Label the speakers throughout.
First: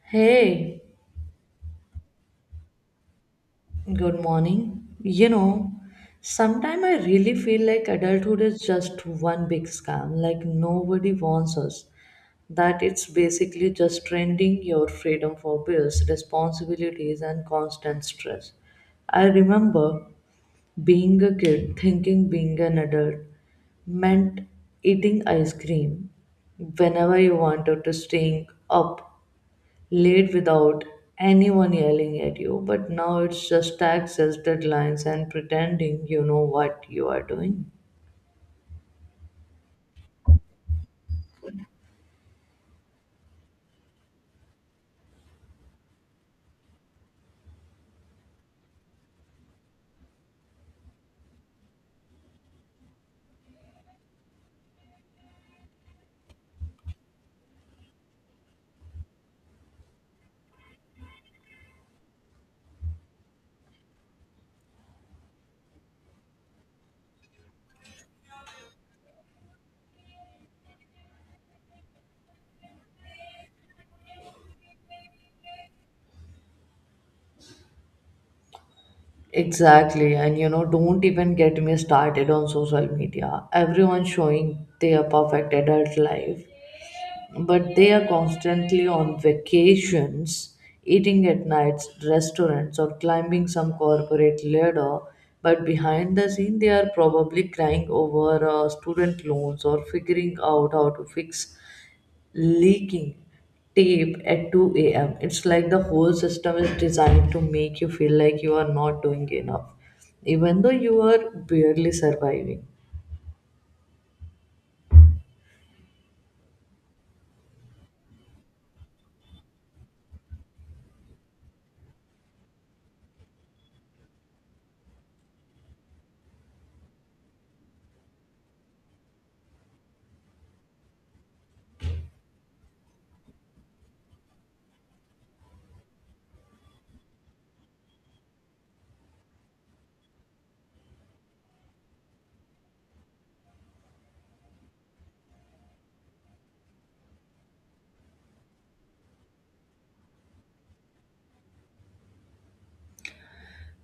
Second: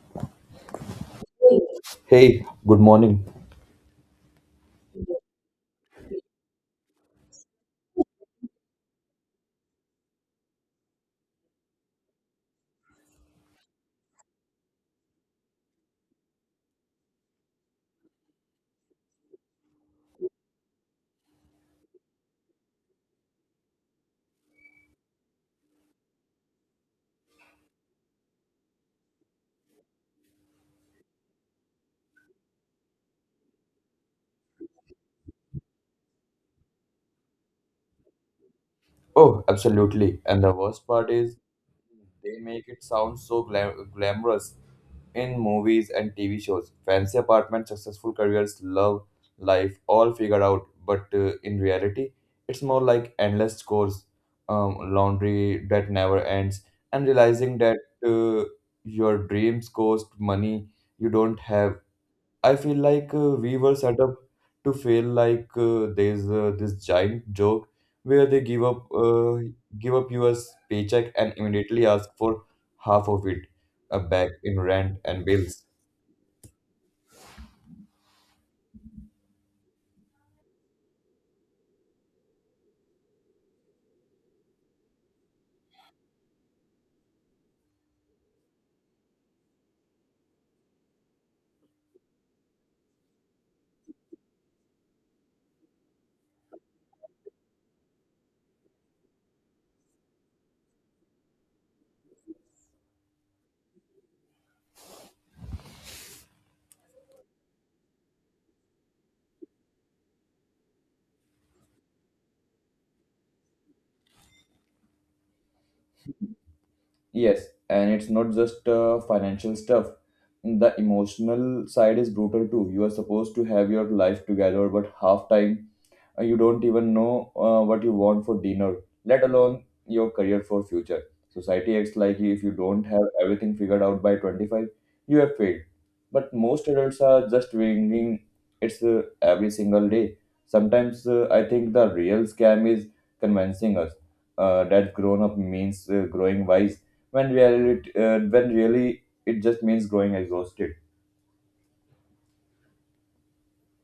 Speaker 1: Hey,
Speaker 2: Hey, good morning.
Speaker 1: good morning. You know, sometimes I really feel like adulthood is just one big scam, like nobody warns us that it's basically just trending your freedom for bills, responsibilities, and constant stress. I remember being a kid thinking being an adult meant eating ice cream whenever you wanted to staying up late without anyone yelling at you, but now it's just taxes, deadlines, and pretending you know what you are doing.
Speaker 2: Oh, absolutely. And the worst part is they make it sound so glamorous in movies and TV shows. Fancy apartments, successful careers, love, life, all figured out. But in reality, it's more like endless chores, laundry that never ends, and realizing that uh, your dreams cost money you don't have. I feel like we were set up to feel like there's this giant joke where they give up your paycheck and immediately ask for half of it back in rent and bills.
Speaker 1: Exactly, and you know, don't even get me started on social media. Everyone showing their perfect adult life, but they are constantly on vacations, eating at nights, restaurants, or climbing some corporate ladder. But behind the scene, they are probably crying over student loans or figuring out how to fix leaking tape at 2 a.m. It's like the whole system is designed to make you feel like you are not doing enough, even though you are barely surviving.
Speaker 2: Yes, and it's not just financial stuff. The emotional side is brutal too. You are supposed to have your life together, but half time you don't even know what you want for dinner, let alone your career for future. Society acts like if you don't have everything figured out by 25, you have failed, but most adults are just winging it's every single day. Sometimes I think the real scam is convincing us that grown up means growing wise when reality when really it just means growing exhausted.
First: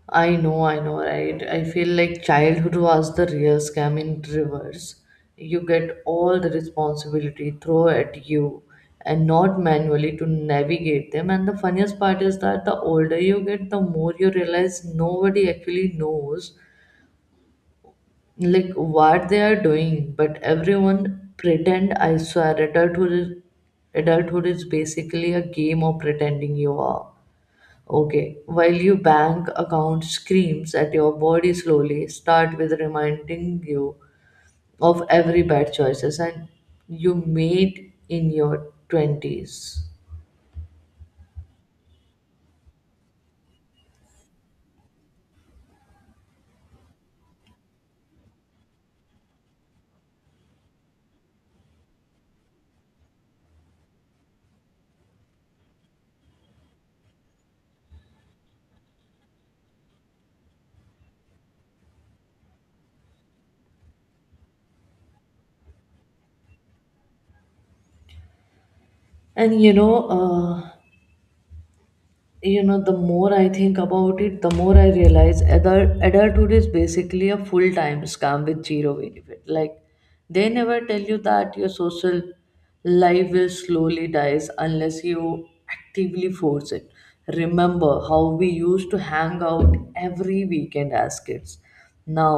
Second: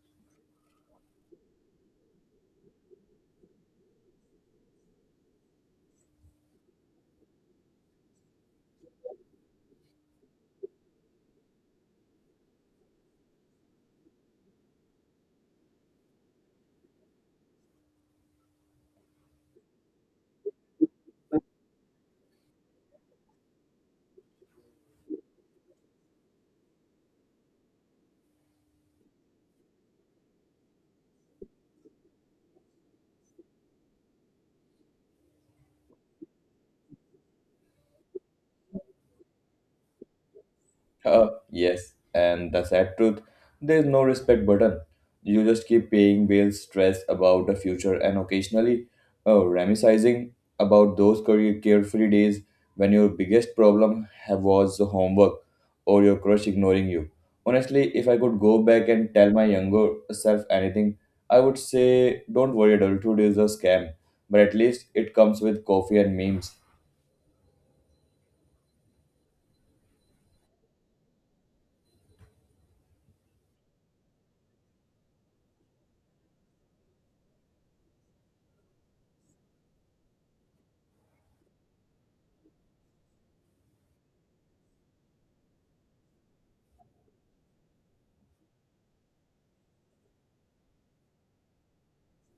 Speaker 1: I know, right? I feel like childhood was the real scam in reverse. You get all the responsibility thrown at you and not manually to navigate them. And the funniest part is that the older you get, the more you realize nobody actually knows like what they are doing, but everyone pretend. I swear adulthood is basically a game of pretending you are okay while your bank account screams at your body slowly start with reminding you of every bad choices and you made in your 20s.
Speaker 2: Yes, and the sad truth, there's no respect button. You just keep paying bills, stressed about the future, and occasionally reminiscing about those career carefree days when your biggest problem have was the homework or your crush ignoring you. Honestly, if I could go back and tell my younger self anything, I would say, don't worry, adulthood is a scam, but at least it comes with coffee and memes.
Speaker 1: And you know, the more I think about it, the more I realize adulthood is basically a full-time scam with zero benefit. Like they never tell you that your social life will slowly dies unless you actively force it. Remember how we used to hang out every weekend as kids? Now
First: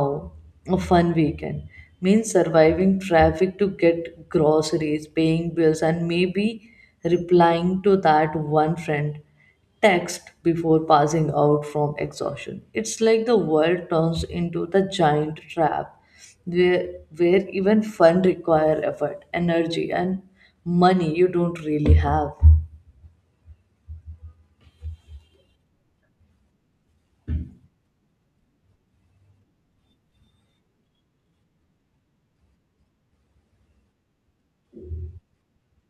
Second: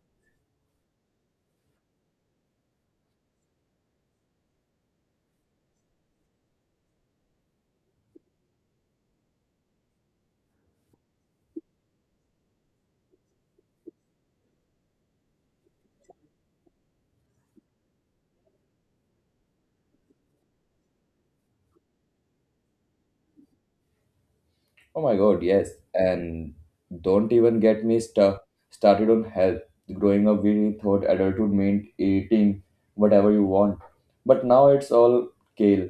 Speaker 1: a fun weekend means surviving traffic to get groceries, paying bills, and maybe replying to that one friend text before passing out from exhaustion. It's like the world turns into the giant trap where even fun require effort, energy, and money you don't really have.
Speaker 2: Oh my God, yes. And don't even get me started on health. Growing up, we thought adulthood meant eating whatever you want. But now it's all kale,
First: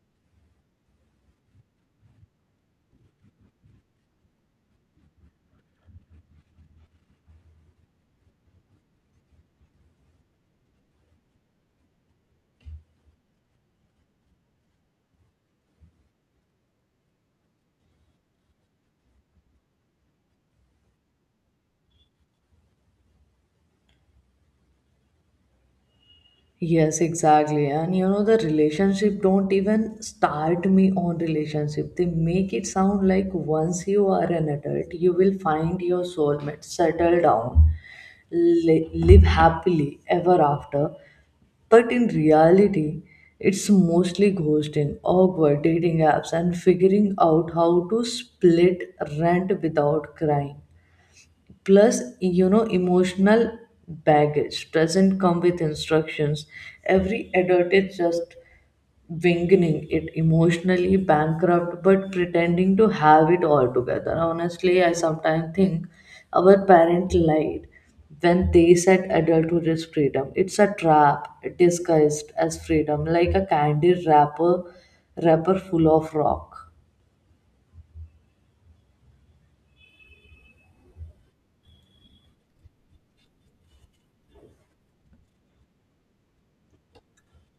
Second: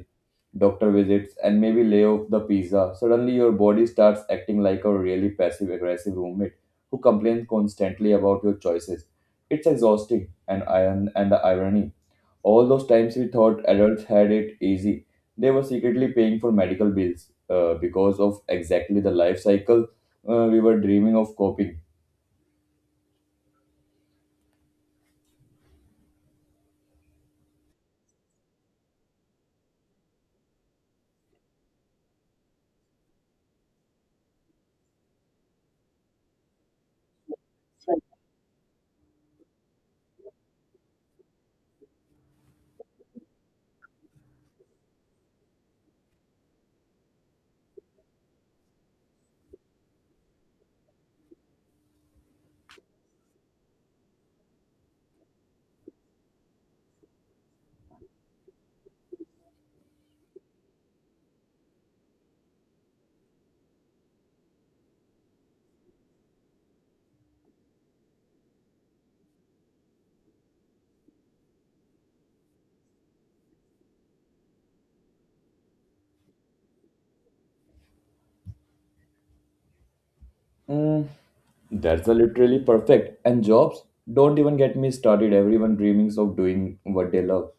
Speaker 2: doctor visits, and maybe lay off the pizza. Suddenly, your body starts acting like a really passive aggressive roommate who complains constantly about your choices. It's exhausting, and iron and the irony, all those times we thought adults had it easy, they were secretly paying for medical bills because of exactly the life cycle we were dreaming of coping.
Speaker 1: Yes, exactly. And you know, the relationship, don't even start me on relationship. They make it sound like once you are an adult, you will find your soulmate, settle down, live happily ever after. But in reality, it's mostly ghosting, awkward dating apps, and figuring out how to split rent without crying. Plus, you know, emotional baggage doesn't come with instructions. Every adult is just winging it, emotionally bankrupt, but pretending to have it all together. Honestly, I sometimes think our parents lied when they said adulthood is freedom. It's a trap disguised as freedom, like a candy wrapper full of rock.
Speaker 2: Mm, that's a literally perfect. And jobs, don't even get me started. Everyone dreams of doing what they love.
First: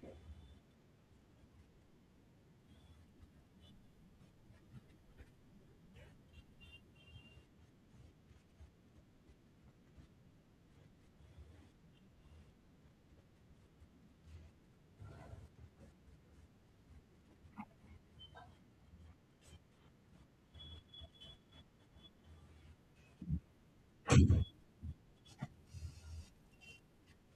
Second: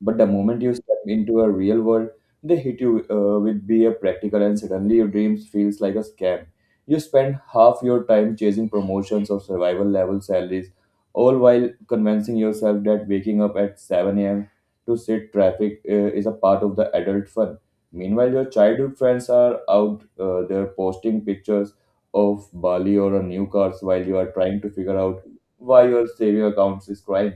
Speaker 2: But the moment you step into a real world, they hit you with be a practical, and suddenly your dreams feels like a scam. You spend half your time chasing promotions or survival level salaries, all while convincing yourself that waking up at 7 a.m. to sit traffic is a part of the adult fun. Meanwhile, your childhood friends are out there posting pictures of Bali or a new cars while you are trying to figure out why your saving accounts is crying.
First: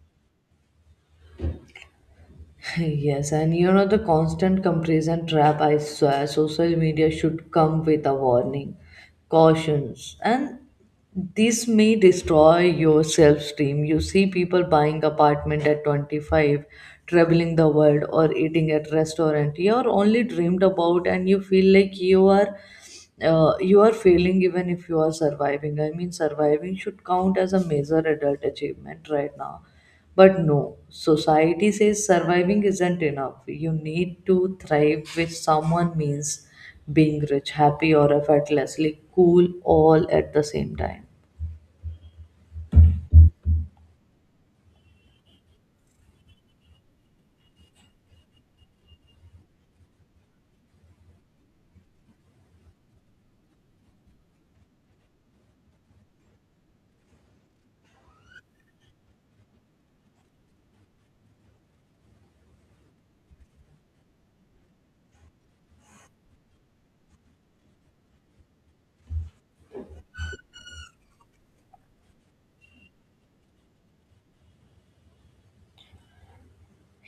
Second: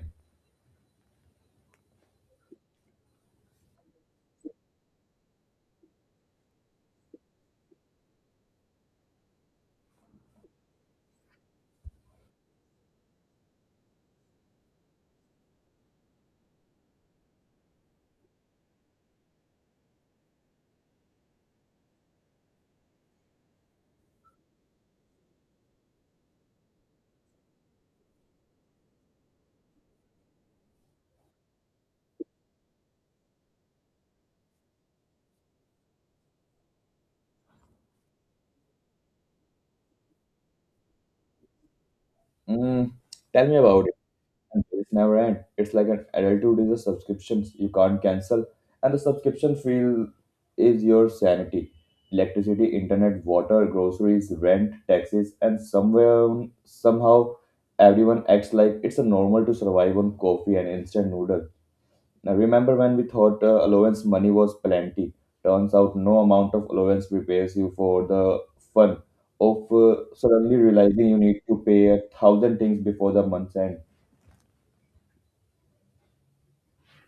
Speaker 1: Yes, and you know the constant comparison trap, I swear, social media should come with a warning, cautions, and this may destroy your self-esteem. You see people buying apartment at 25, traveling the world, or eating at restaurant you are only dreamed about, and you feel like you are failing even if you are surviving. I mean, surviving should count as a major adult achievement right now. But no, society says surviving isn't enough. You need to thrive, which someone means being rich, happy, or effortlessly cool all at the same time.
Speaker 2: Mm, tell me about it. And it's never end. It's like an adulthood is a subscriptions you can't cancel, and the subscription feel is your sanity. Electricity, internet, water, groceries, rent, taxes, and somewhere somehow everyone acts like it's a normal to survive on coffee and instant noodle. Now, remember when we thought allowance money was plenty? Turns out no amount of allowance prepares you for the fun of suddenly realizing you need to pay a thousand things before the month's end.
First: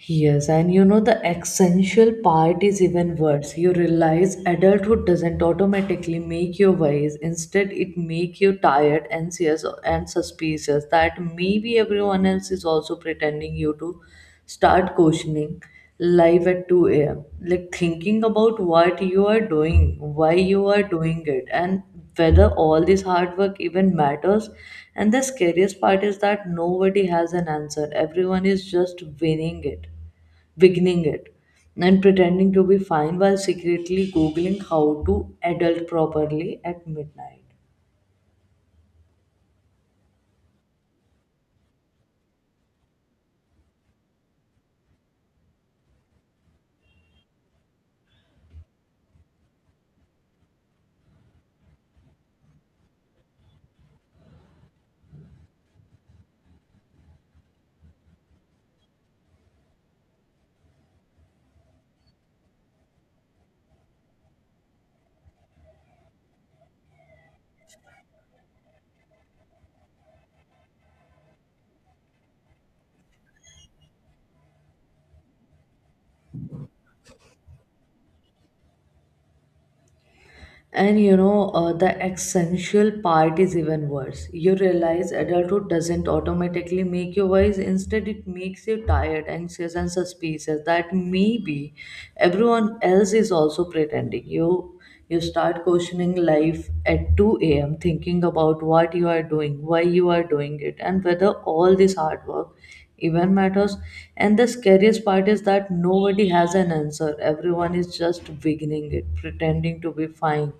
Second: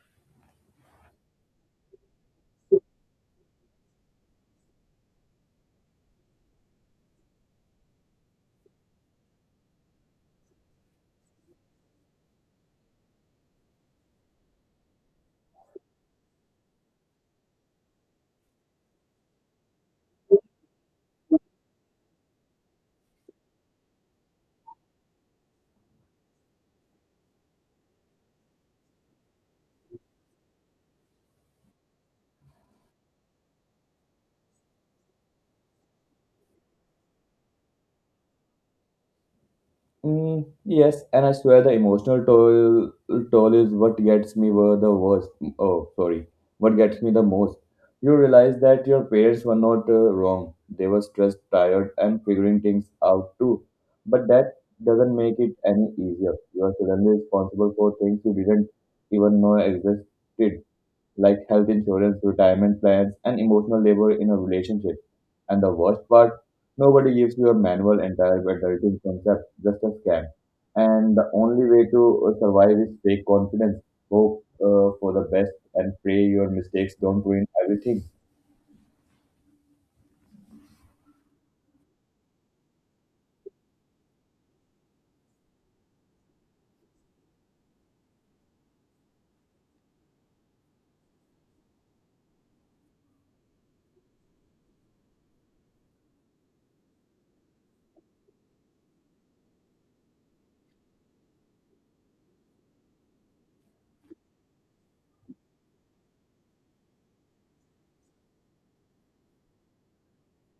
Speaker 1: Yes, and you know the essential part is even worse. You realize adulthood doesn't automatically make you wise. Instead, it makes you tired, anxious, and suspicious that maybe everyone else is also pretending you to start questioning live at 2 a.m. Like thinking about what you are doing, why you are doing it, and whether all this hard work even matters. And the scariest part is that nobody has an answer. Everyone is just winning it, beginning it, and pretending to be fine while secretly googling how to adult properly at midnight.
Speaker 2: Mm, yes, and I swear the emotional toll is what gets me were the worst. Oh, sorry, what gets me the most. You realize that your parents were not wrong; they were stressed, tired, and figuring things out too. But that doesn't make it any easier. You are suddenly responsible for things you didn't even know existed, like health insurance, retirement plans, and emotional labor in a relationship. And the worst part, nobody gives you a manual entire adulting concept, just a scam. And the only way to survive is fake confidence, hope for the best, and pray your mistakes don't ruin everything.
Speaker 1: And you know, the essential part is even worse. You realize adulthood doesn't automatically make you wise. Instead, it makes you tired, anxious, and suspicious that maybe everyone else is also pretending. You start questioning life at 2 a.m., thinking about what you are doing, why you are doing it, and whether all this hard work even matters. And the scariest part is that nobody has an answer. Everyone is just beginning it, pretending to be fine,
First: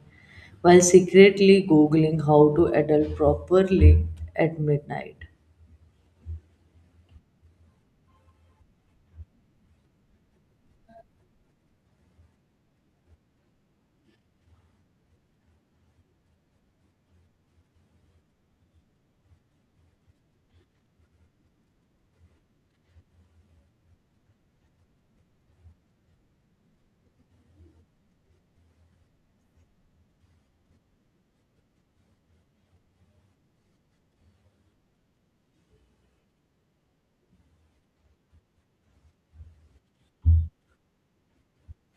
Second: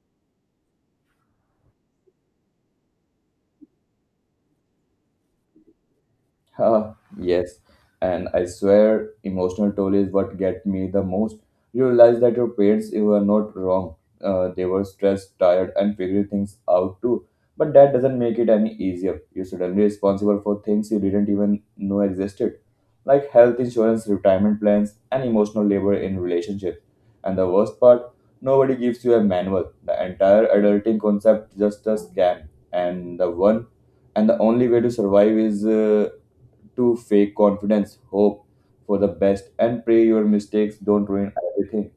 Speaker 1: while secretly googling how to adult properly at midnight.
Speaker 2: Huh, yes, and I swear emotional toll is what get me the most. You realize that your parents you were not wrong. They were stressed, tired, and figuring things out too. But that doesn't make it any easier. You're suddenly responsible for things you didn't even know existed, like health insurance, retirement plans, and emotional labor in relationships. And the worst part, nobody gives you a manual. The entire adulting concept just a scam, and the one and the only way to survive is. To fake confidence, hope for the best, and pray your mistakes don't ruin everything.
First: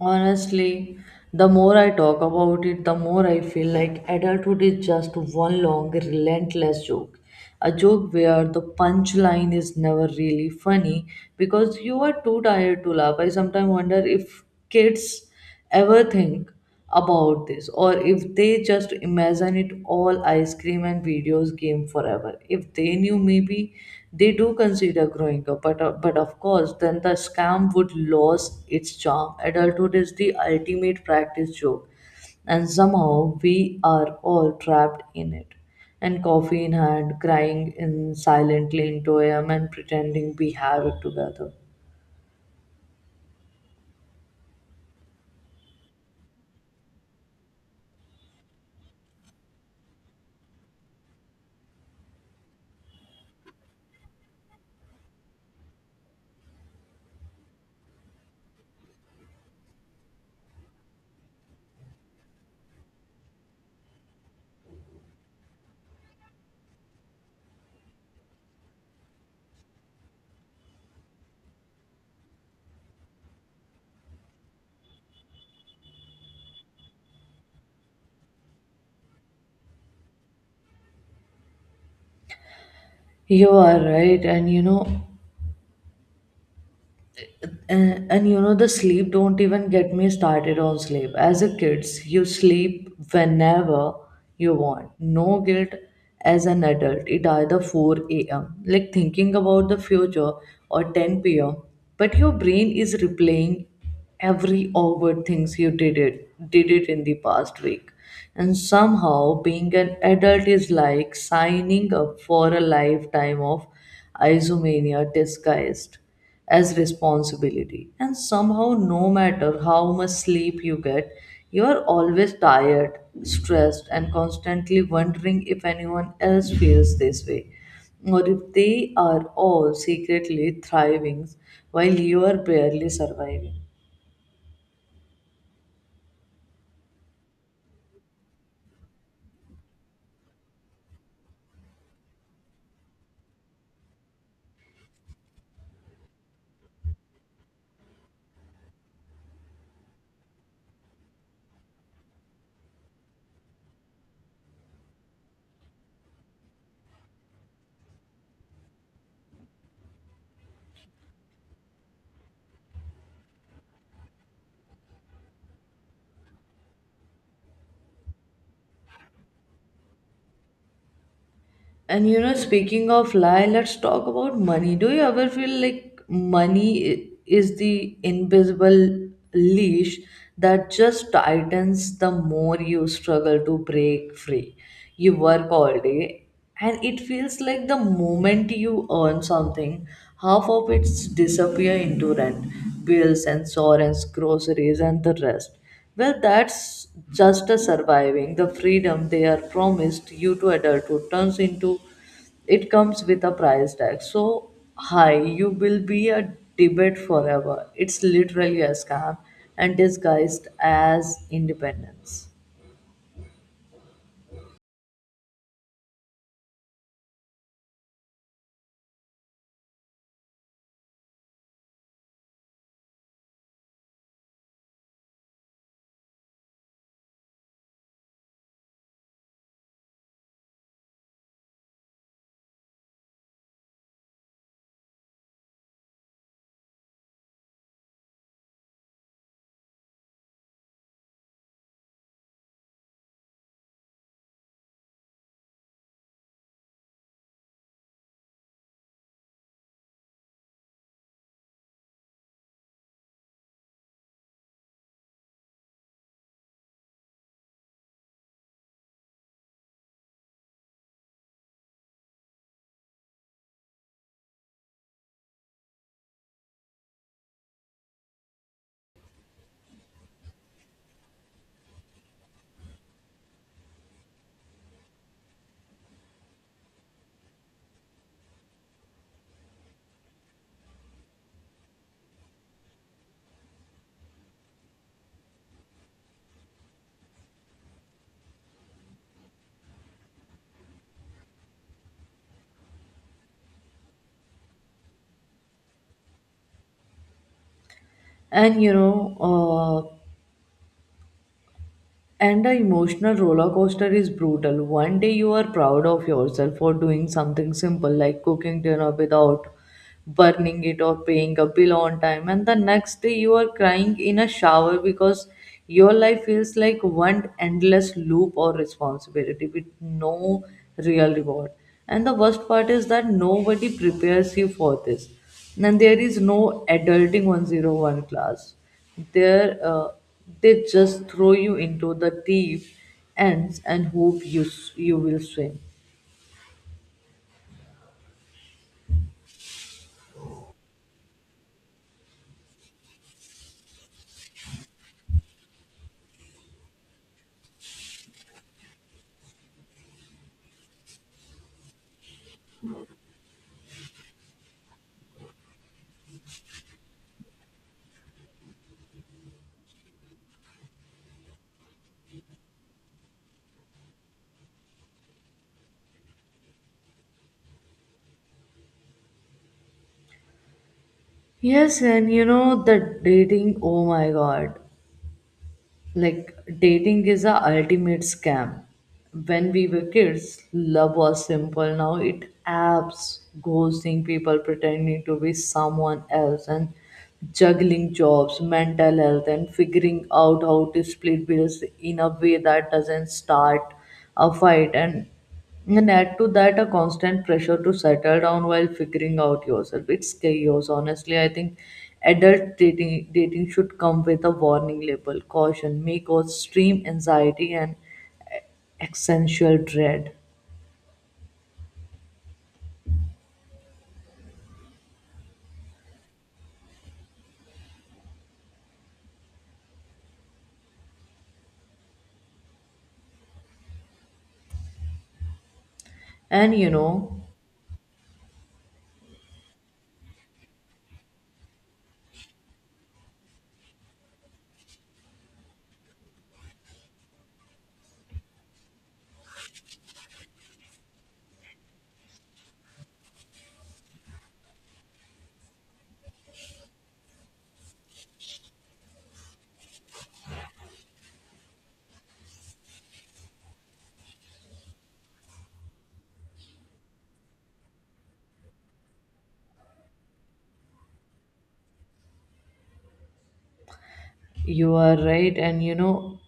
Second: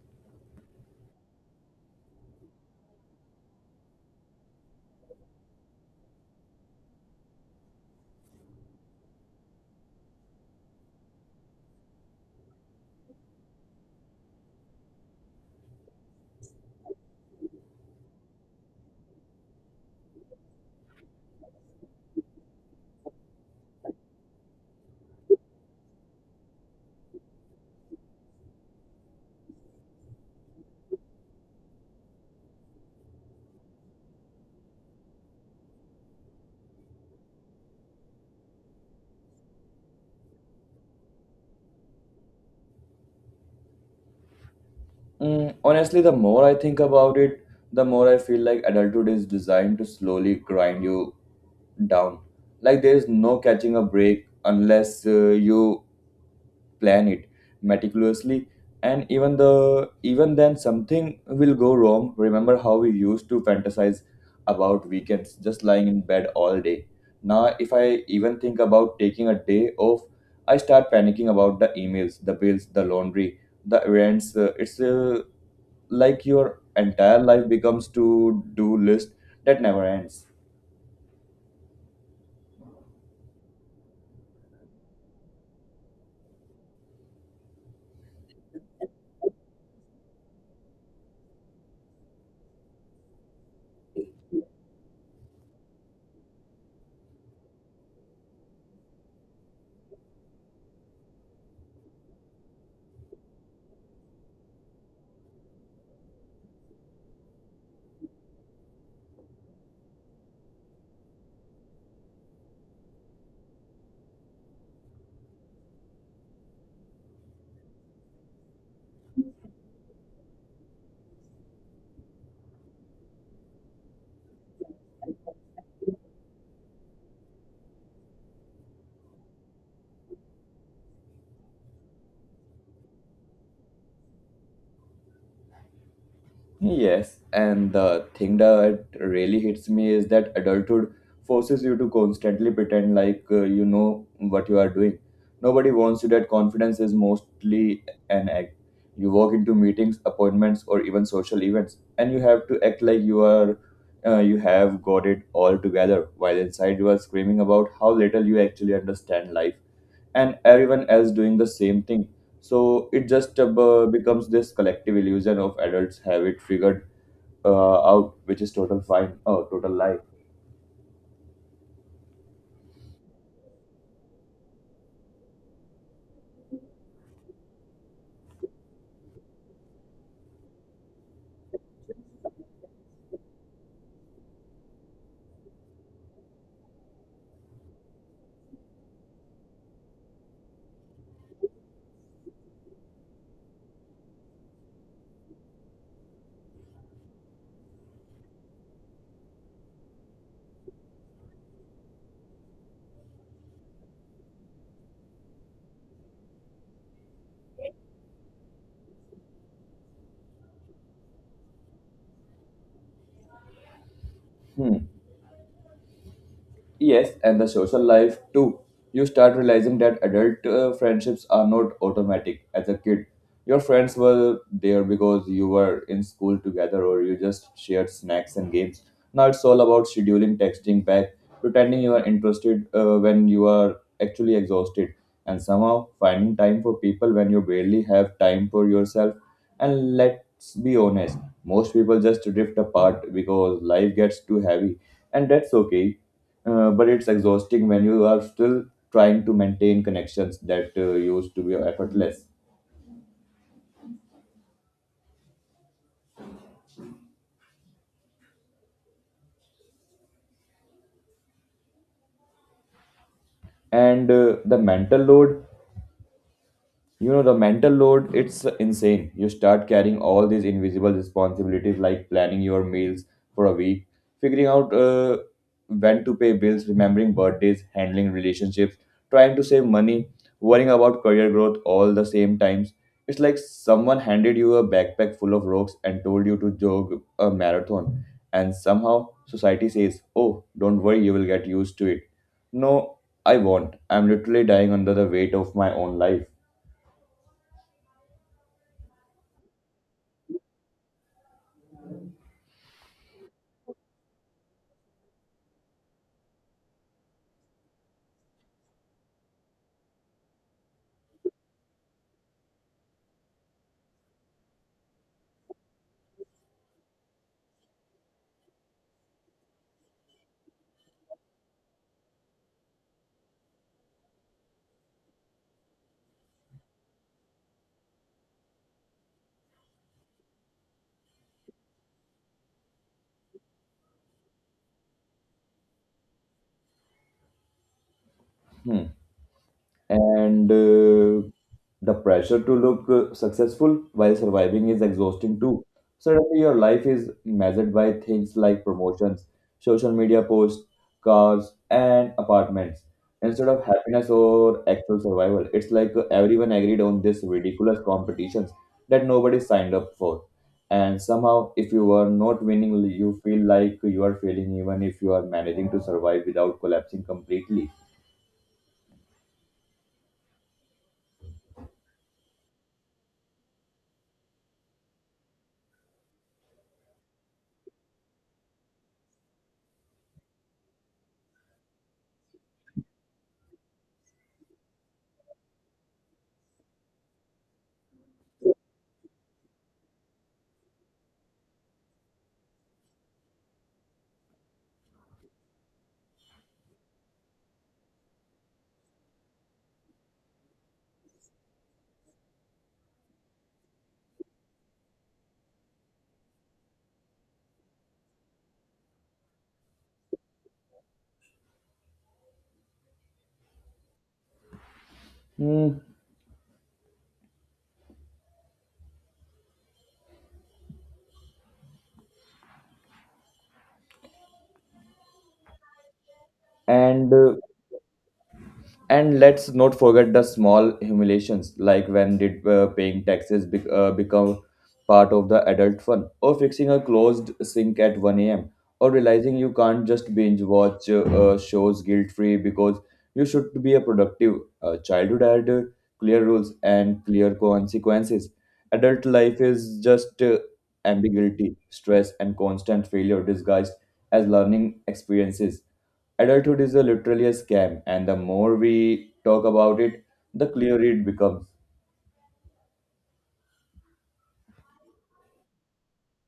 Speaker 1: Honestly, the more I talk about it, the more I feel like adulthood is just one long, relentless joke. A joke where the punchline is never really funny because you are too tired to laugh. I sometimes wonder if kids ever think about this, or if they just imagine it all ice cream and videos game forever. If they knew, maybe they do consider growing up, but of course then the scam would lose its charm. Adulthood is the ultimate practice joke, and somehow we are all trapped in it, and coffee in hand, crying in silently into a, and pretending we have it together.
Speaker 2: Mm, honestly, the more I think about it, the more I feel like adulthood is designed to slowly grind you down. Like there is no catching a break unless you plan it meticulously, and even then something will go wrong. Remember how we used to fantasize about weekends just lying in bed all day. Now if I even think about taking a day off, I start panicking about the emails, the bills, the laundry, the errands. It's like your entire life becomes to do list that never ends.
Speaker 1: You are right, and you know, Uh, and you know, the sleep, don't even get me started on sleep. As a kids, you sleep whenever you want, no guilt. As an adult, it either 4 a.m. like thinking about the future, or 10 p.m. but your brain is replaying every awkward things you did it in the past week. And somehow being an adult is like signing up for a lifetime of isomania disguised as responsibility. And somehow, no matter how much sleep you get, you are always tired, stressed, and constantly wondering if anyone else feels this way, or if they are all secretly thriving while you are barely surviving.
Speaker 2: Yes, and the thing that really hits me is that adulthood forces you to constantly pretend like you know what you are doing. Nobody wants you that confidence is mostly an act. You walk into meetings, appointments, or even social events, and you have to act like you have got it all together, while inside you are screaming about how little you actually understand life, and everyone else doing the same thing. So it just becomes this collective illusion of adults have it figured out, which is total lie.
Speaker 1: And you know, speaking of lie, let's talk about money. Do you ever feel like money is the invisible leash that just tightens the more you struggle to break free? You work all day, and it feels like the moment you earn something, half of it disappear into rent, bills, insurance, groceries, and the rest. Well, that's just a surviving. The freedom they are promised you to adulthood turns into, it comes with a price tag so high, you will be a debate forever. It's literally a scam and disguised as independence.
Speaker 2: Hmm. Yes, and the social life too. You start realizing that adult friendships are not automatic. As a kid, your friends were there because you were in school together or you just shared snacks and games. Now it's all about scheduling, texting back, pretending you are interested when you are actually exhausted, and somehow finding time for people when you barely have time for yourself. And let's be honest, most people just drift apart because life gets too heavy, and that's okay. But it's exhausting when you are still trying to maintain connections that used to be effortless. And the mental load You know, the mental load, it's insane. You start carrying all these invisible responsibilities like planning your meals for a week, figuring out when to pay bills, remembering birthdays, handling relationships, trying to save money, worrying about career growth all the same times. It's like someone handed you a backpack full of rocks and told you to jog a marathon. And somehow society says, oh, don't worry, you will get used to it. No, I won't. I'm literally dying under the weight of my own life.
Speaker 1: And you know, and the emotional roller coaster is brutal. One day you are proud of yourself for doing something simple like cooking dinner without burning it or paying a bill on time, and the next day you are crying in a shower because your life feels like one endless loop or responsibility with no real reward. And the worst part is that nobody prepares you for this. And there is no adulting 101 class there. They just throw you into the deep ends and hope you will swim.
Speaker 2: Hmm. and The pressure to look successful while surviving is exhausting too. Suddenly, your life is measured by things like promotions, social media posts, cars, and apartments instead of happiness or actual survival. It's like everyone agreed on this ridiculous competitions that nobody signed up for. And somehow, if you are not winning, you feel like you are failing, even if you are managing to survive without collapsing completely.
Speaker 1: Yes, and you know the dating, oh my god. Like dating is a ultimate scam. When we were kids, love was simple. Now it apps, ghosting people, pretending to be someone else, and juggling jobs, mental health, and figuring out how to split bills in a way that doesn't start a fight. And add to that a constant pressure to settle down while figuring out yourself. It's chaos. Honestly, I think adult dating should come with a warning label, caution, may cause extreme anxiety and existential dread.
Speaker 2: Hmm.
Speaker 1: And you
Speaker 2: And
Speaker 1: know,
Speaker 2: uh, And let's not forget the small humiliations, like when did paying taxes become part of the adult fun, or fixing a closed sink at 1 a.m., or realizing you can't just binge watch shows guilt-free because you should be a productive. Childhood had clear rules and clear consequences. Adult life is just ambiguity, stress, and constant failure disguised as learning experiences. Adulthood is a, literally a scam, and the more we talk about it, the clearer it becomes.
Speaker 1: you are right. And you know,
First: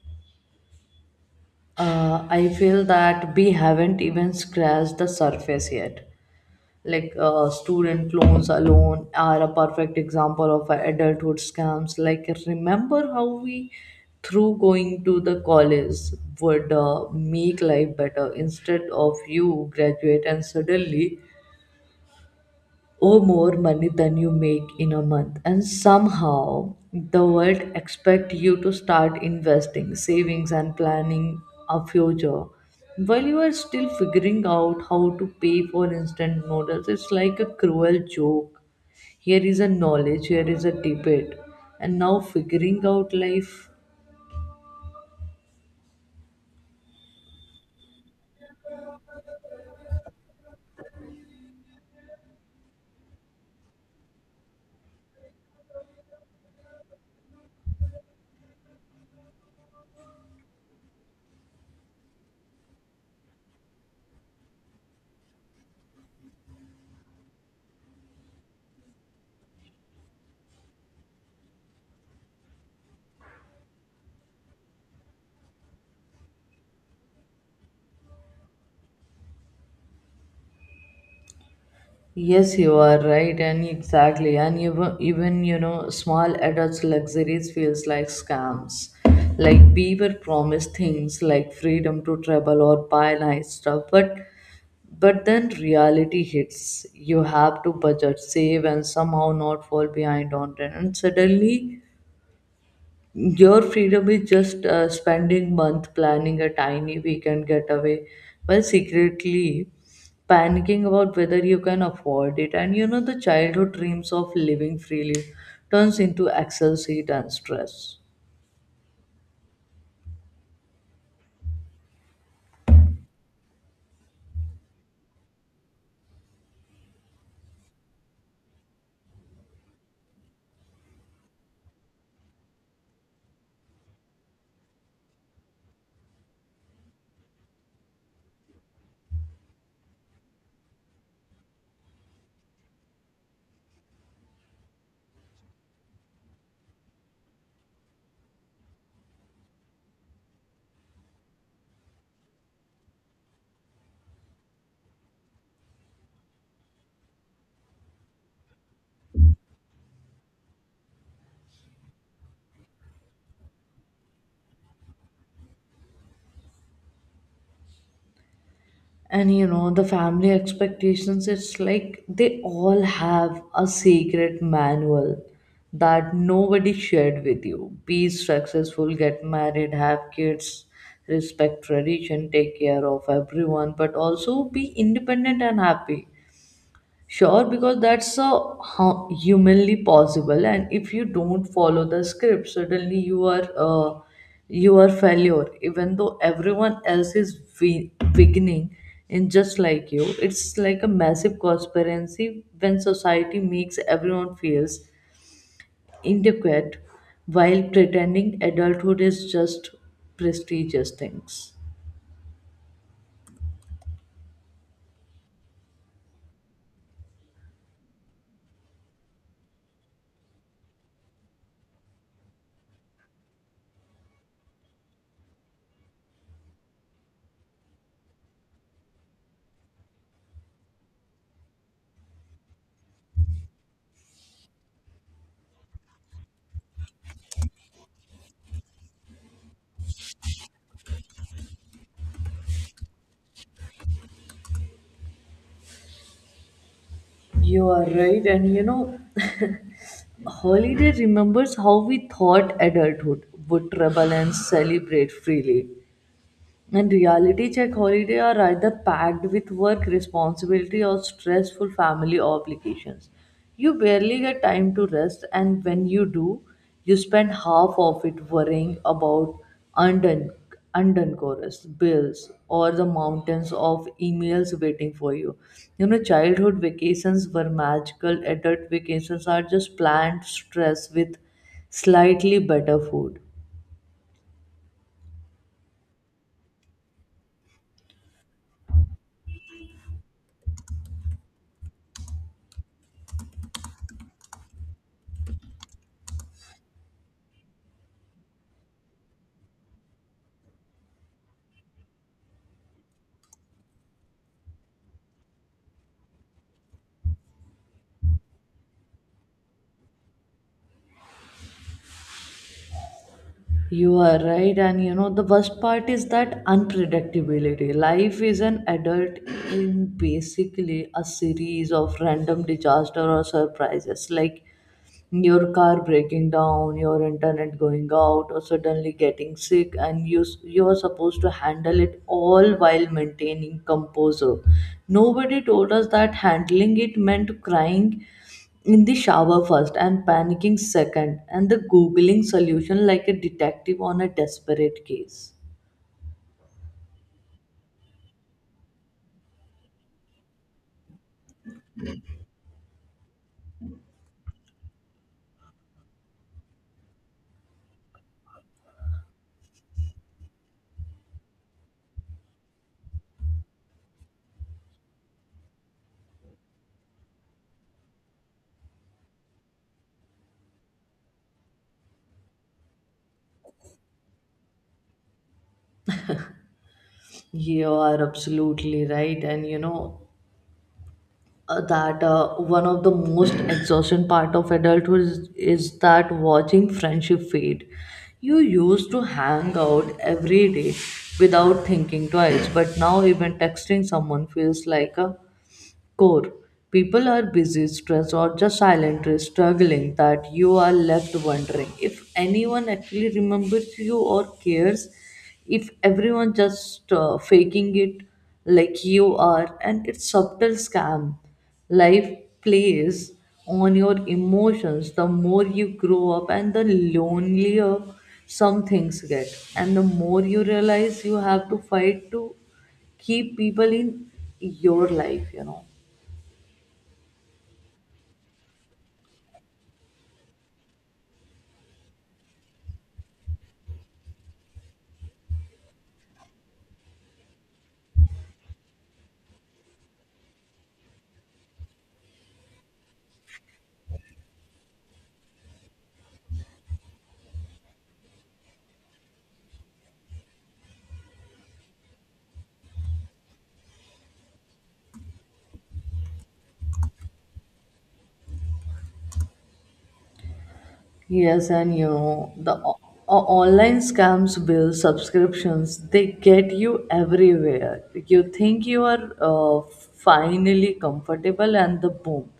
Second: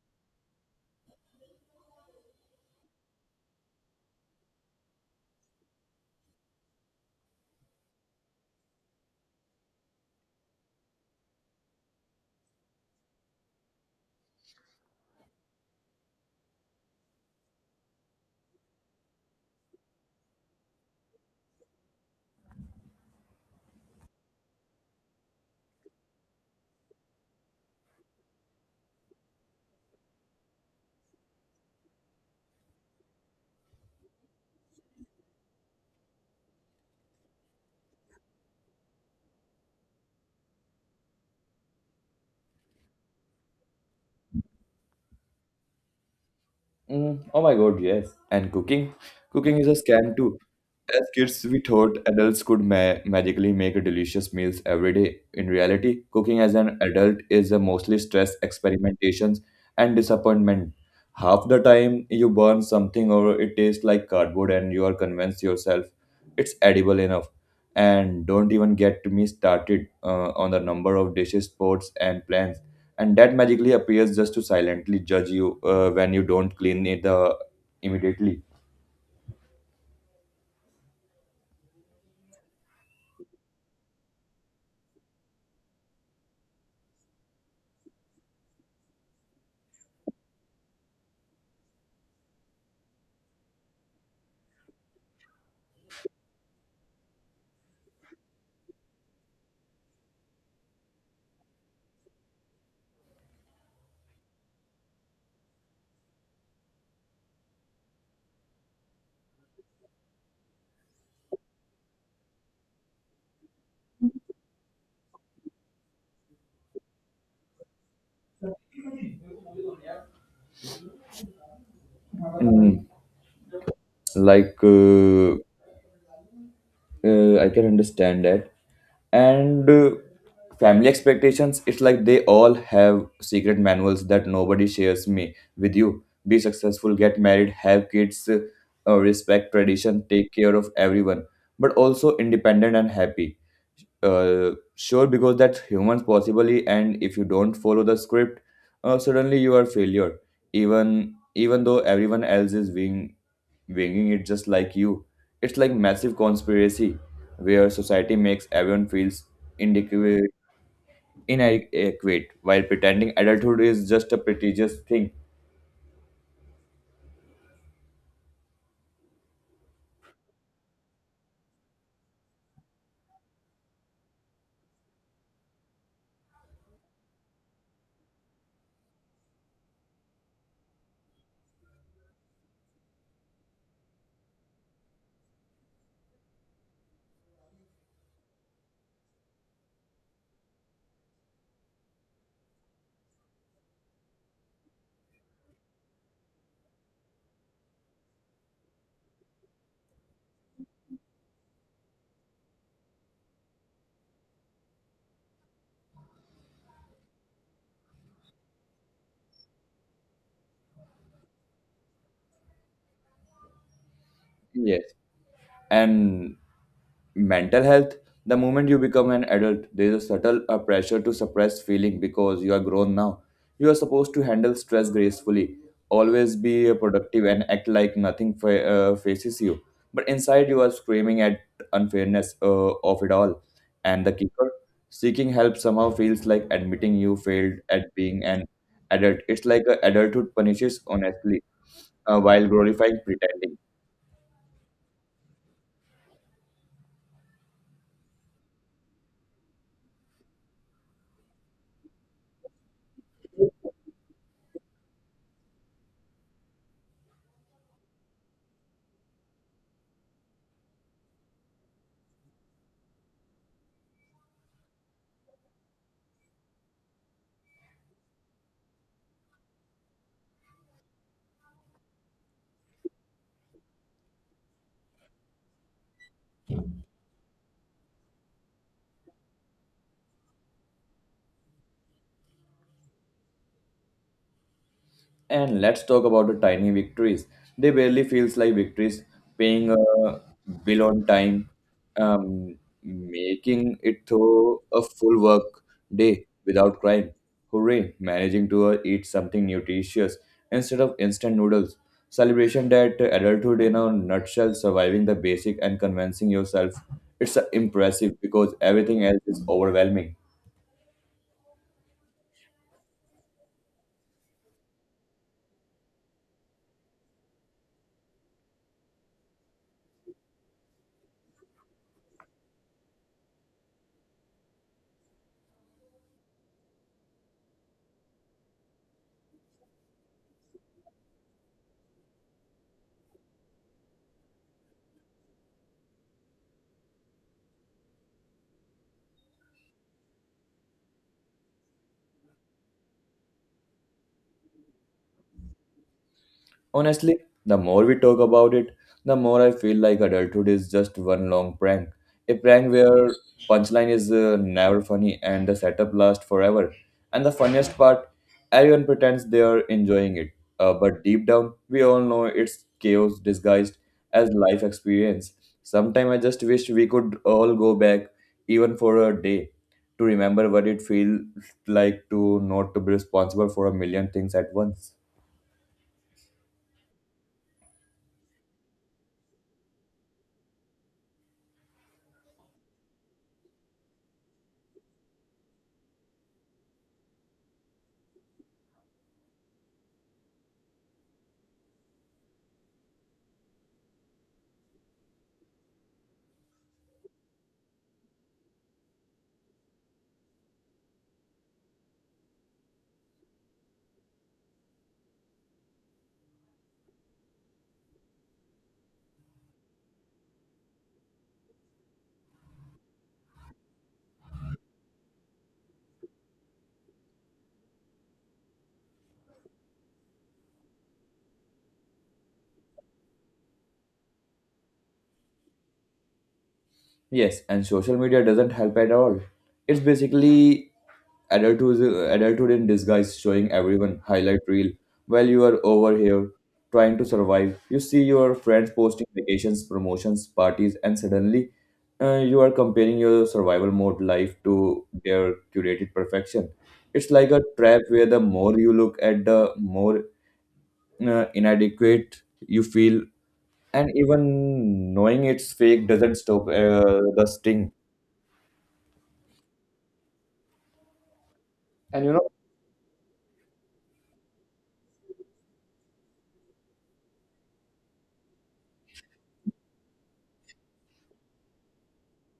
Speaker 1: I feel that we haven't even scratched the surface yet. Like student loans alone are a perfect example of adulthood scams. Like remember how we through going to the college would make life better? Instead, of you graduate and suddenly owe more money than you make in a month, and somehow the world expect you to start investing, savings, and planning a future while you are still figuring out how to pay for instant noodles. It's like a cruel joke. Here is a knowledge, here is a debate, and now figuring out life.
Speaker 2: Mm, oh my God, yes. And cooking? Cooking is a scam too. As kids, we thought adults could magically make delicious meals every day. In reality, cooking as an adult is a mostly stress, experimentations, and disappointment. Half the time, you burn something or it tastes like cardboard, and you are convinced yourself it's edible enough. And don't even get me started on the number of dishes, pots, and plans and that magically appears just to silently judge you when you don't clean it immediately.
Speaker 1: Yes, you are right, and exactly, and even you know, small adults' luxuries feels like scams. Like we were promised things like freedom to travel or buy nice stuff, but then reality hits. You have to budget, save, and somehow not fall behind on rent. And suddenly, your freedom is just spending month planning a tiny weekend getaway while secretly panicking about whether you can afford it. And you know, the childhood dreams of living freely turns into Excel sheet and stress.
Speaker 2: Mm, like I can understand that, and family expectations, it's like they all have secret manuals that nobody shares me with you. Be successful, get married, have kids, respect tradition, take care of everyone, but also independent and happy. Sure, because that's humans possibly, and if you don't follow the script, suddenly you are failure, even though everyone else is winging it just like you. It's like massive conspiracy where society makes everyone feels inadequate, inadequate while pretending adulthood is just a prestigious thing.
Speaker 1: And you know, the family expectations, it's like they all have a secret manual that nobody shared with you. Be successful, get married, have kids, respect tradition, take care of everyone, but also be independent and happy. Sure, because that's so humanly possible. And if you don't follow the script, suddenly you are failure. Even though everyone else is beginning in just like you, it's like a massive conspiracy when society makes everyone feels inadequate while pretending adulthood is just prestigious things.
Speaker 2: Yes, and mental health. The moment you become an adult, there is a subtle pressure to suppress feeling because you are grown now. You are supposed to handle stress gracefully, always be productive, and act like nothing faces you, but inside you are screaming at unfairness of it all. And the kicker, seeking help somehow feels like admitting you failed at being an adult. It's like adulthood punishes honestly while glorifying pretending.
Speaker 1: You are right, and you know, holiday remembers how we thought adulthood would travel and celebrate freely. And reality check holiday are either packed with work responsibility or stressful family obligations. You barely get time to rest, and when you do, you spend half of it worrying about undone, undone chorus, bills, or the mountains of emails waiting for you. You know, childhood vacations were magical, adult vacations are just planned stress with slightly better food.
Speaker 2: And let's talk about the tiny victories. They barely feels like victories. Paying a bill on time, um, making it through a full work day without crying. Hooray! Managing to eat something nutritious instead of instant noodles. Celebration that adulthood in a nutshell, surviving the basic and convincing yourself. It's impressive because everything else is overwhelming.
Speaker 1: You are right, and you know, the worst part is that unpredictability. Life is an adult in basically a series of random disaster or surprises. Like, your car breaking down, your internet going out, or suddenly getting sick, and you are supposed to handle it all while maintaining composure. Nobody told us that handling it meant crying in the shower first and panicking second, and the googling solution like a detective on a desperate case.
Speaker 2: Honestly, the more we talk about it, the more I feel like adulthood is just one long prank. A prank where punchline is never funny and the setup lasts forever. And the funniest part, everyone pretends they are enjoying it. But deep down, we all know it's chaos disguised as life experience. Sometimes I just wish we could all go back, even for a day, to remember what it feels like to not to be responsible for a million things at once.
Speaker 1: You are absolutely right, and you know that one of the most exhausting part of adulthood is that watching friendship fade you used to hang out every day without thinking twice, but now even texting someone feels like a core. People are busy, stressed, or just silently struggling that you are left wondering if anyone actually remembers you or cares, if everyone just faking it like you are, and it's subtle scam. Life plays on your emotions the more you grow up, and the lonelier some things get, and the more you realize you have to fight to keep people in your life, you know.
Speaker 2: Yes, and social media doesn't help at all. It's basically adulthood, adulthood in disguise, showing everyone highlight reel while you are over here trying to survive. You see your friends posting vacations, promotions, parties, and suddenly you are comparing your survival mode life to their curated perfection. It's like a trap where the more you look at, the more inadequate you feel, and even knowing it's fake doesn't stop the sting.
Speaker 1: Yes, and you
Speaker 2: And you know.
Speaker 1: know, the online scams bill subscriptions, they get you everywhere. You think you are finally comfortable, and the boom,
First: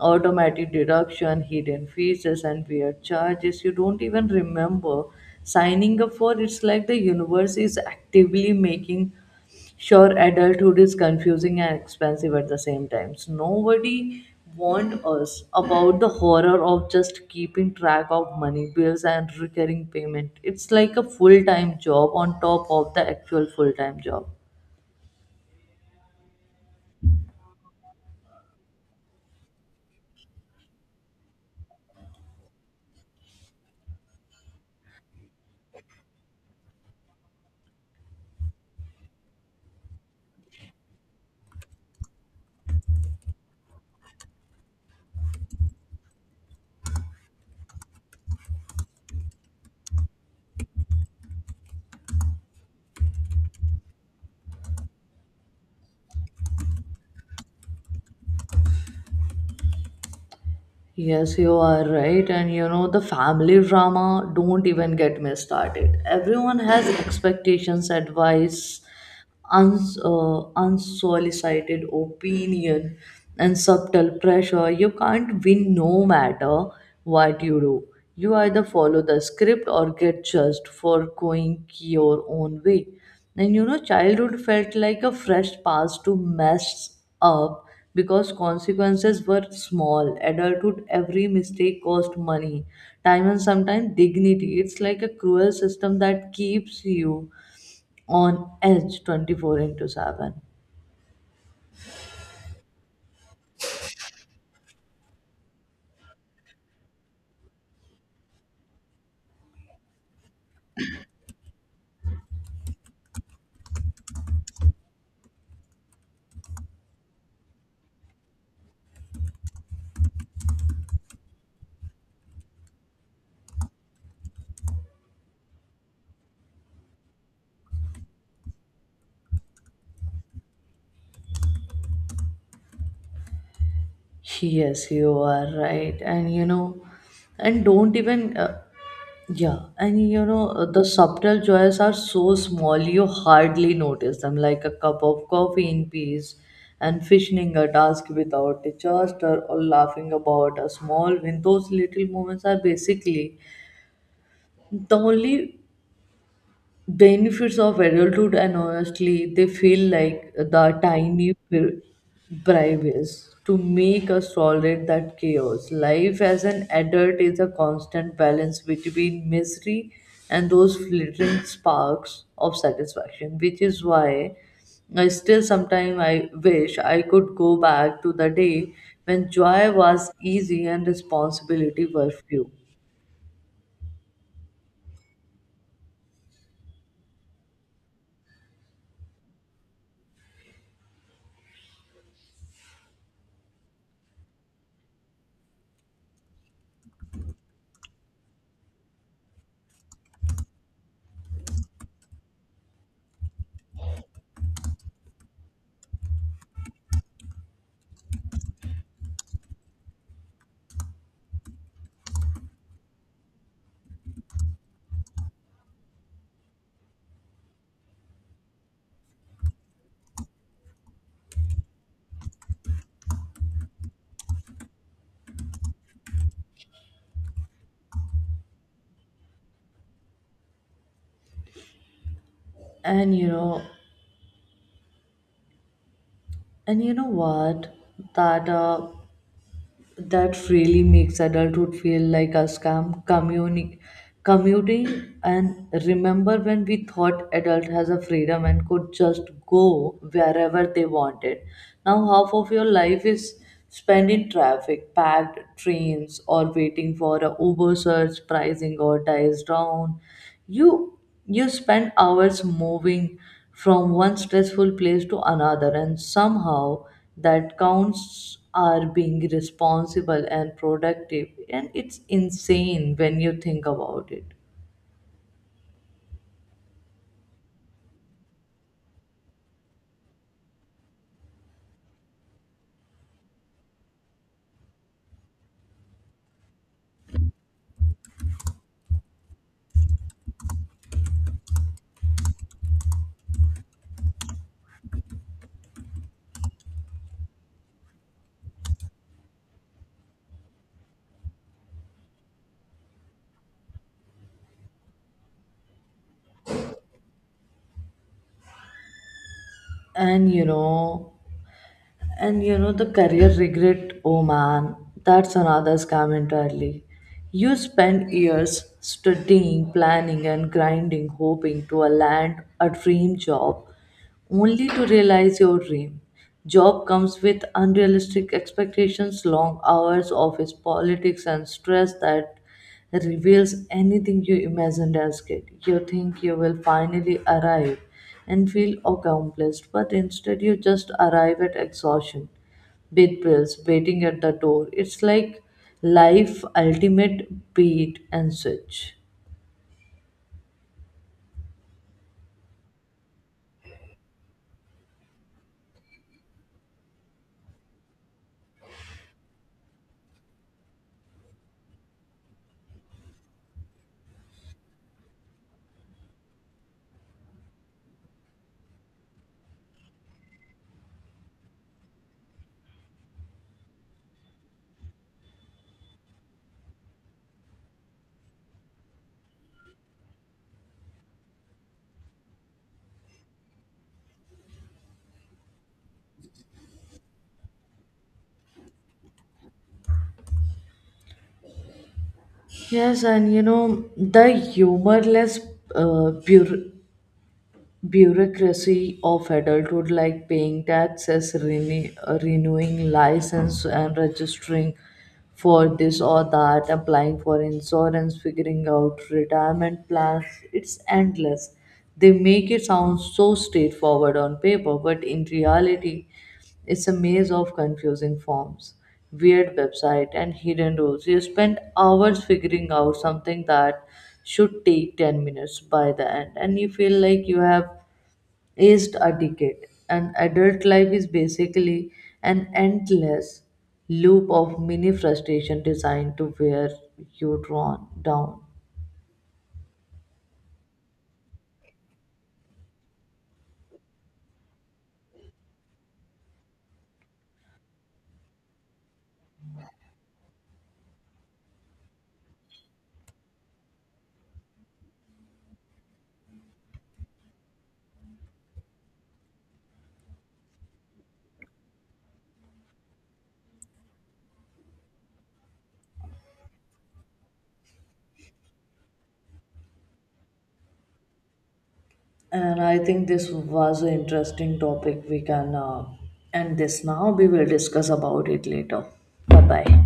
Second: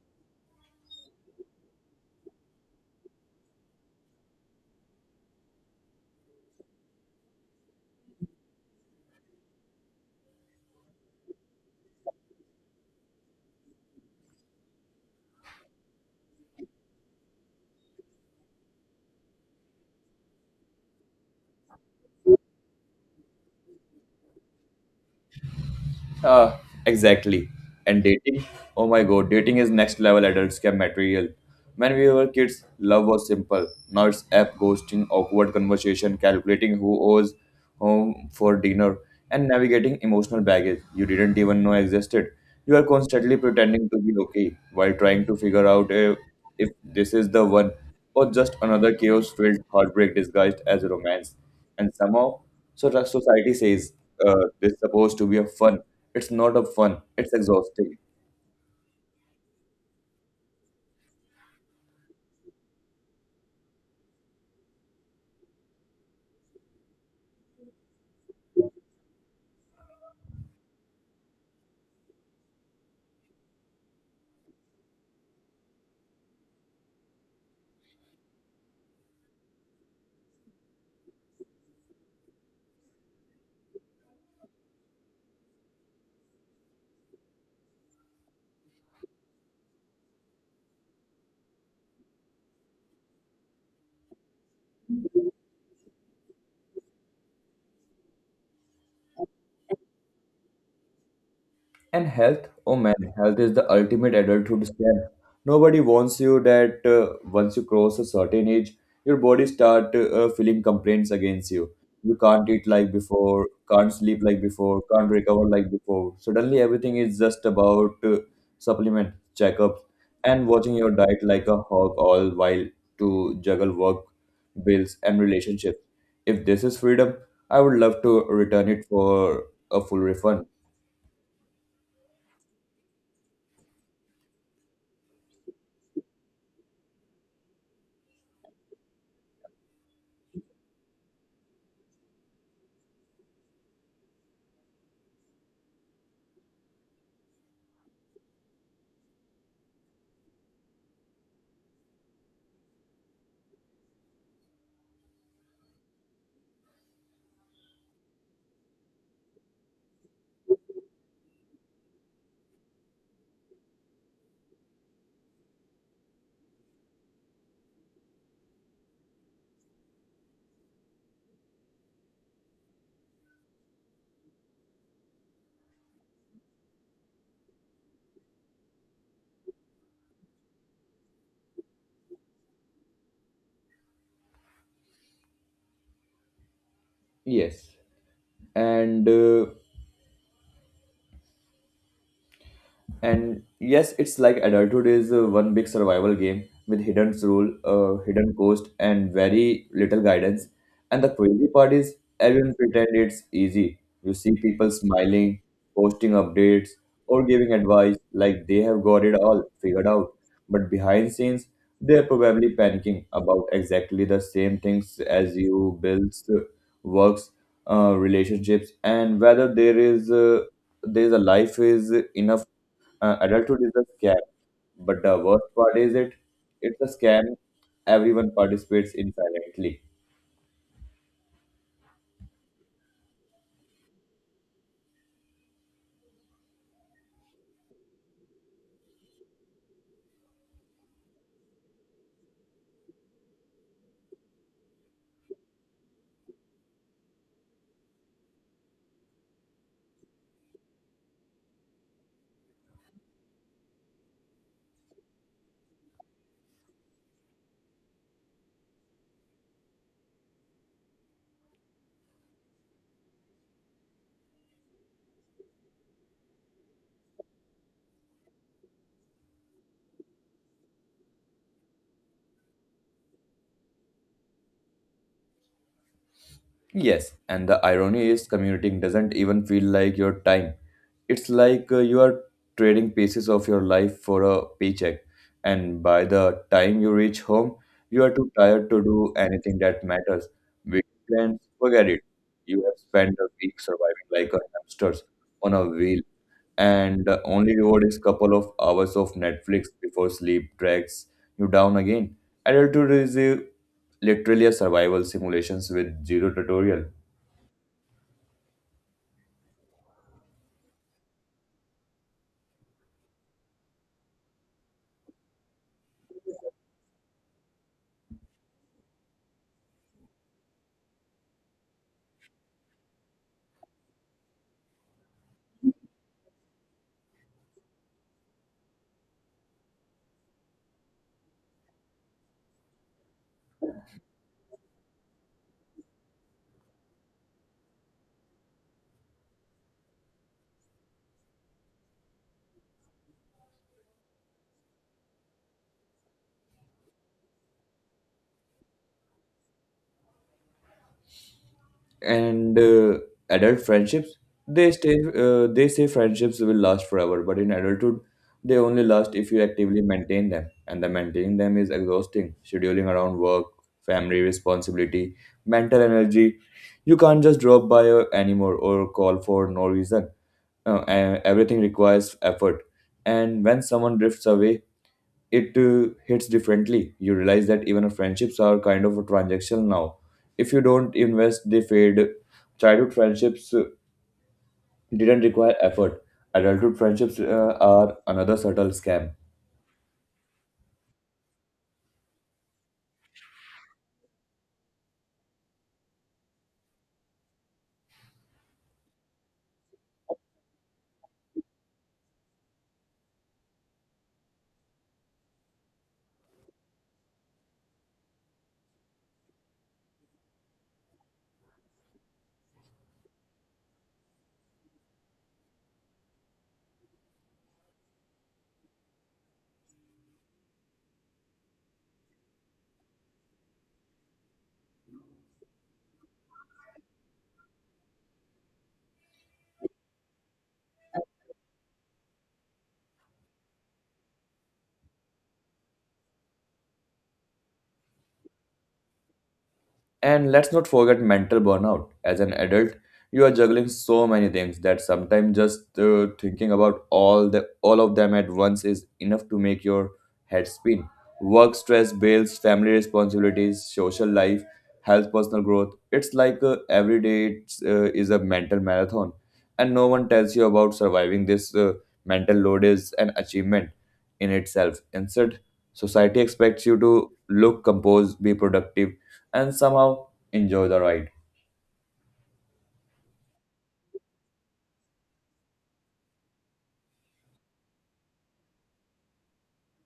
Speaker 1: automatic deduction, hidden features, and weird charges you don't even remember signing up for. It's like the universe is actively making sure adulthood is confusing and expensive at the same time. So nobody warned us about the horror of just keeping track of money, bills, and recurring payment. It's like a full time job on top of the actual full time job.
Speaker 2: Uh, exactly. And dating? Oh my God, dating is next level adult scam material. When we were kids, love was simple. Now it's app ghosting, awkward conversation, calculating who owes whom for dinner, and navigating emotional baggage you didn't even know existed. You are constantly pretending to be okay while trying to figure out if this is the one or just another chaos filled heartbreak disguised as romance. And somehow so the society says this is supposed to be a fun. It's not a fun. It's exhausting.
Speaker 1: Yes, you are right. And you know, the family drama, don't even get me started. Everyone has expectations, advice, unsolicited opinion and subtle pressure. You can't win no matter what you do. You either follow the script or get judged for going your own way. And you know, childhood felt like a fresh pass to mess up because consequences were small. Adulthood, every mistake cost money, time, and sometimes dignity. It's like a cruel system that keeps you on edge 24 into 7.
Speaker 2: And health, oh man, health is the ultimate adulthood scam. Nobody warns you that once you cross a certain age, your body start feeling complaints against you. You can't eat like before, can't sleep like before, can't recover like before. Suddenly, everything is just about supplement checkups and watching your diet like a hog, all while to juggle work, bills, and relationships. If this is freedom, I would love to return it for a full refund.
Speaker 1: Yes, you are right, and you know, and don't even yeah and you know, the subtle joys are so small you hardly notice them, like a cup of coffee in peace and finishing a task without disaster or laughing about a small win. Those little moments are basically the only benefits of adulthood, and honestly they feel like the tiny bribes to make us tolerate that chaos. Life as an adult is a constant balance between misery and those flittering sparks of satisfaction, which is why I still sometimes I wish I could go back to the day when joy was easy and responsibility were few.
Speaker 2: Yes. and uh, And yes, it's like adulthood is one big survival game with hidden hidden cost, and very little guidance. And the crazy part is, everyone pretend it's easy. You see people smiling, posting updates, or giving advice like they have got it all figured out. But behind scenes, they're probably panicking about exactly the same things as you works, relationships, and whether there is there's a life is enough. Adulthood is a scam, but the worst part is it's a scam everyone participates in silently.
Speaker 1: and you know and you know what, that uh, that really makes adulthood feel like a scam, commuting. And remember when we thought adult has a freedom and could just go wherever they wanted? Now half of your life is spent in traffic, packed trains, or waiting for a uber surge pricing or dies down. You you spend hours moving from one stressful place to another, and somehow that counts are being responsible and productive. And it's insane when you think about it.
Speaker 2: Yes, and the irony is commuting doesn't even feel like your time. It's like you are trading pieces of your life for a paycheck, and by the time you reach home, you are too tired to do anything that matters. Big plans, forget it. You have spent a week surviving like a hamsters on a wheel, and the only reward is couple of hours of Netflix before sleep drags you down again. Adulthood is a, literally a survival simulations with zero tutorial.
Speaker 1: And you know, And you know, the career regret, oh man, that's another scam entirely. You spend years studying, planning, and grinding, hoping to land a dream job, only to realize your dream. Job comes with unrealistic expectations, long hours, office politics, and stress that reveals anything you imagined as kid. You think you will finally arrive and feel accomplished, but instead you just arrive at exhaustion, with bills waiting at the door. It's like life ultimate beat and switch.
Speaker 2: And Adult friendships, they stay they say friendships will last forever, but in adulthood they only last if you actively maintain them, and the maintaining them is exhausting. Scheduling around work, family responsibility, mental energy, you can't just drop by anymore or call for no reason. Everything requires effort, and when someone drifts away, it hits differently. You realize that even our friendships are kind of a transactional now. If you don't invest, they fade. Childhood friendships didn't require effort. Adulthood friendships are another subtle scam.
Speaker 1: Yes, and you know, the humorless pure bureaucracy of adulthood, like paying taxes, renewing license, and registering for this or that, applying for insurance, figuring out retirement plans. It's endless. They make it sound so straightforward on paper, but in reality it's a maze of confusing forms, weird website, and hidden rules. You spend hours figuring out something that should take 10 minutes by the end, and you feel like you have aced a ticket. And adult life is basically an endless loop of mini frustration designed to wear you drawn down.
Speaker 2: And let's not forget mental burnout. As an adult, you are juggling so many things that sometimes just thinking about all the all of them at once is enough to make your head spin. Work stress, bills, family responsibilities, social life, health, personal growth. It's like every day is a mental marathon, and no one tells you about surviving this mental load is an achievement in itself. Instead, society expects you to look composed, be productive, and somehow enjoy the ride.
Speaker 1: And I think this was an interesting topic. We can end this now. We will discuss about it later. Bye bye.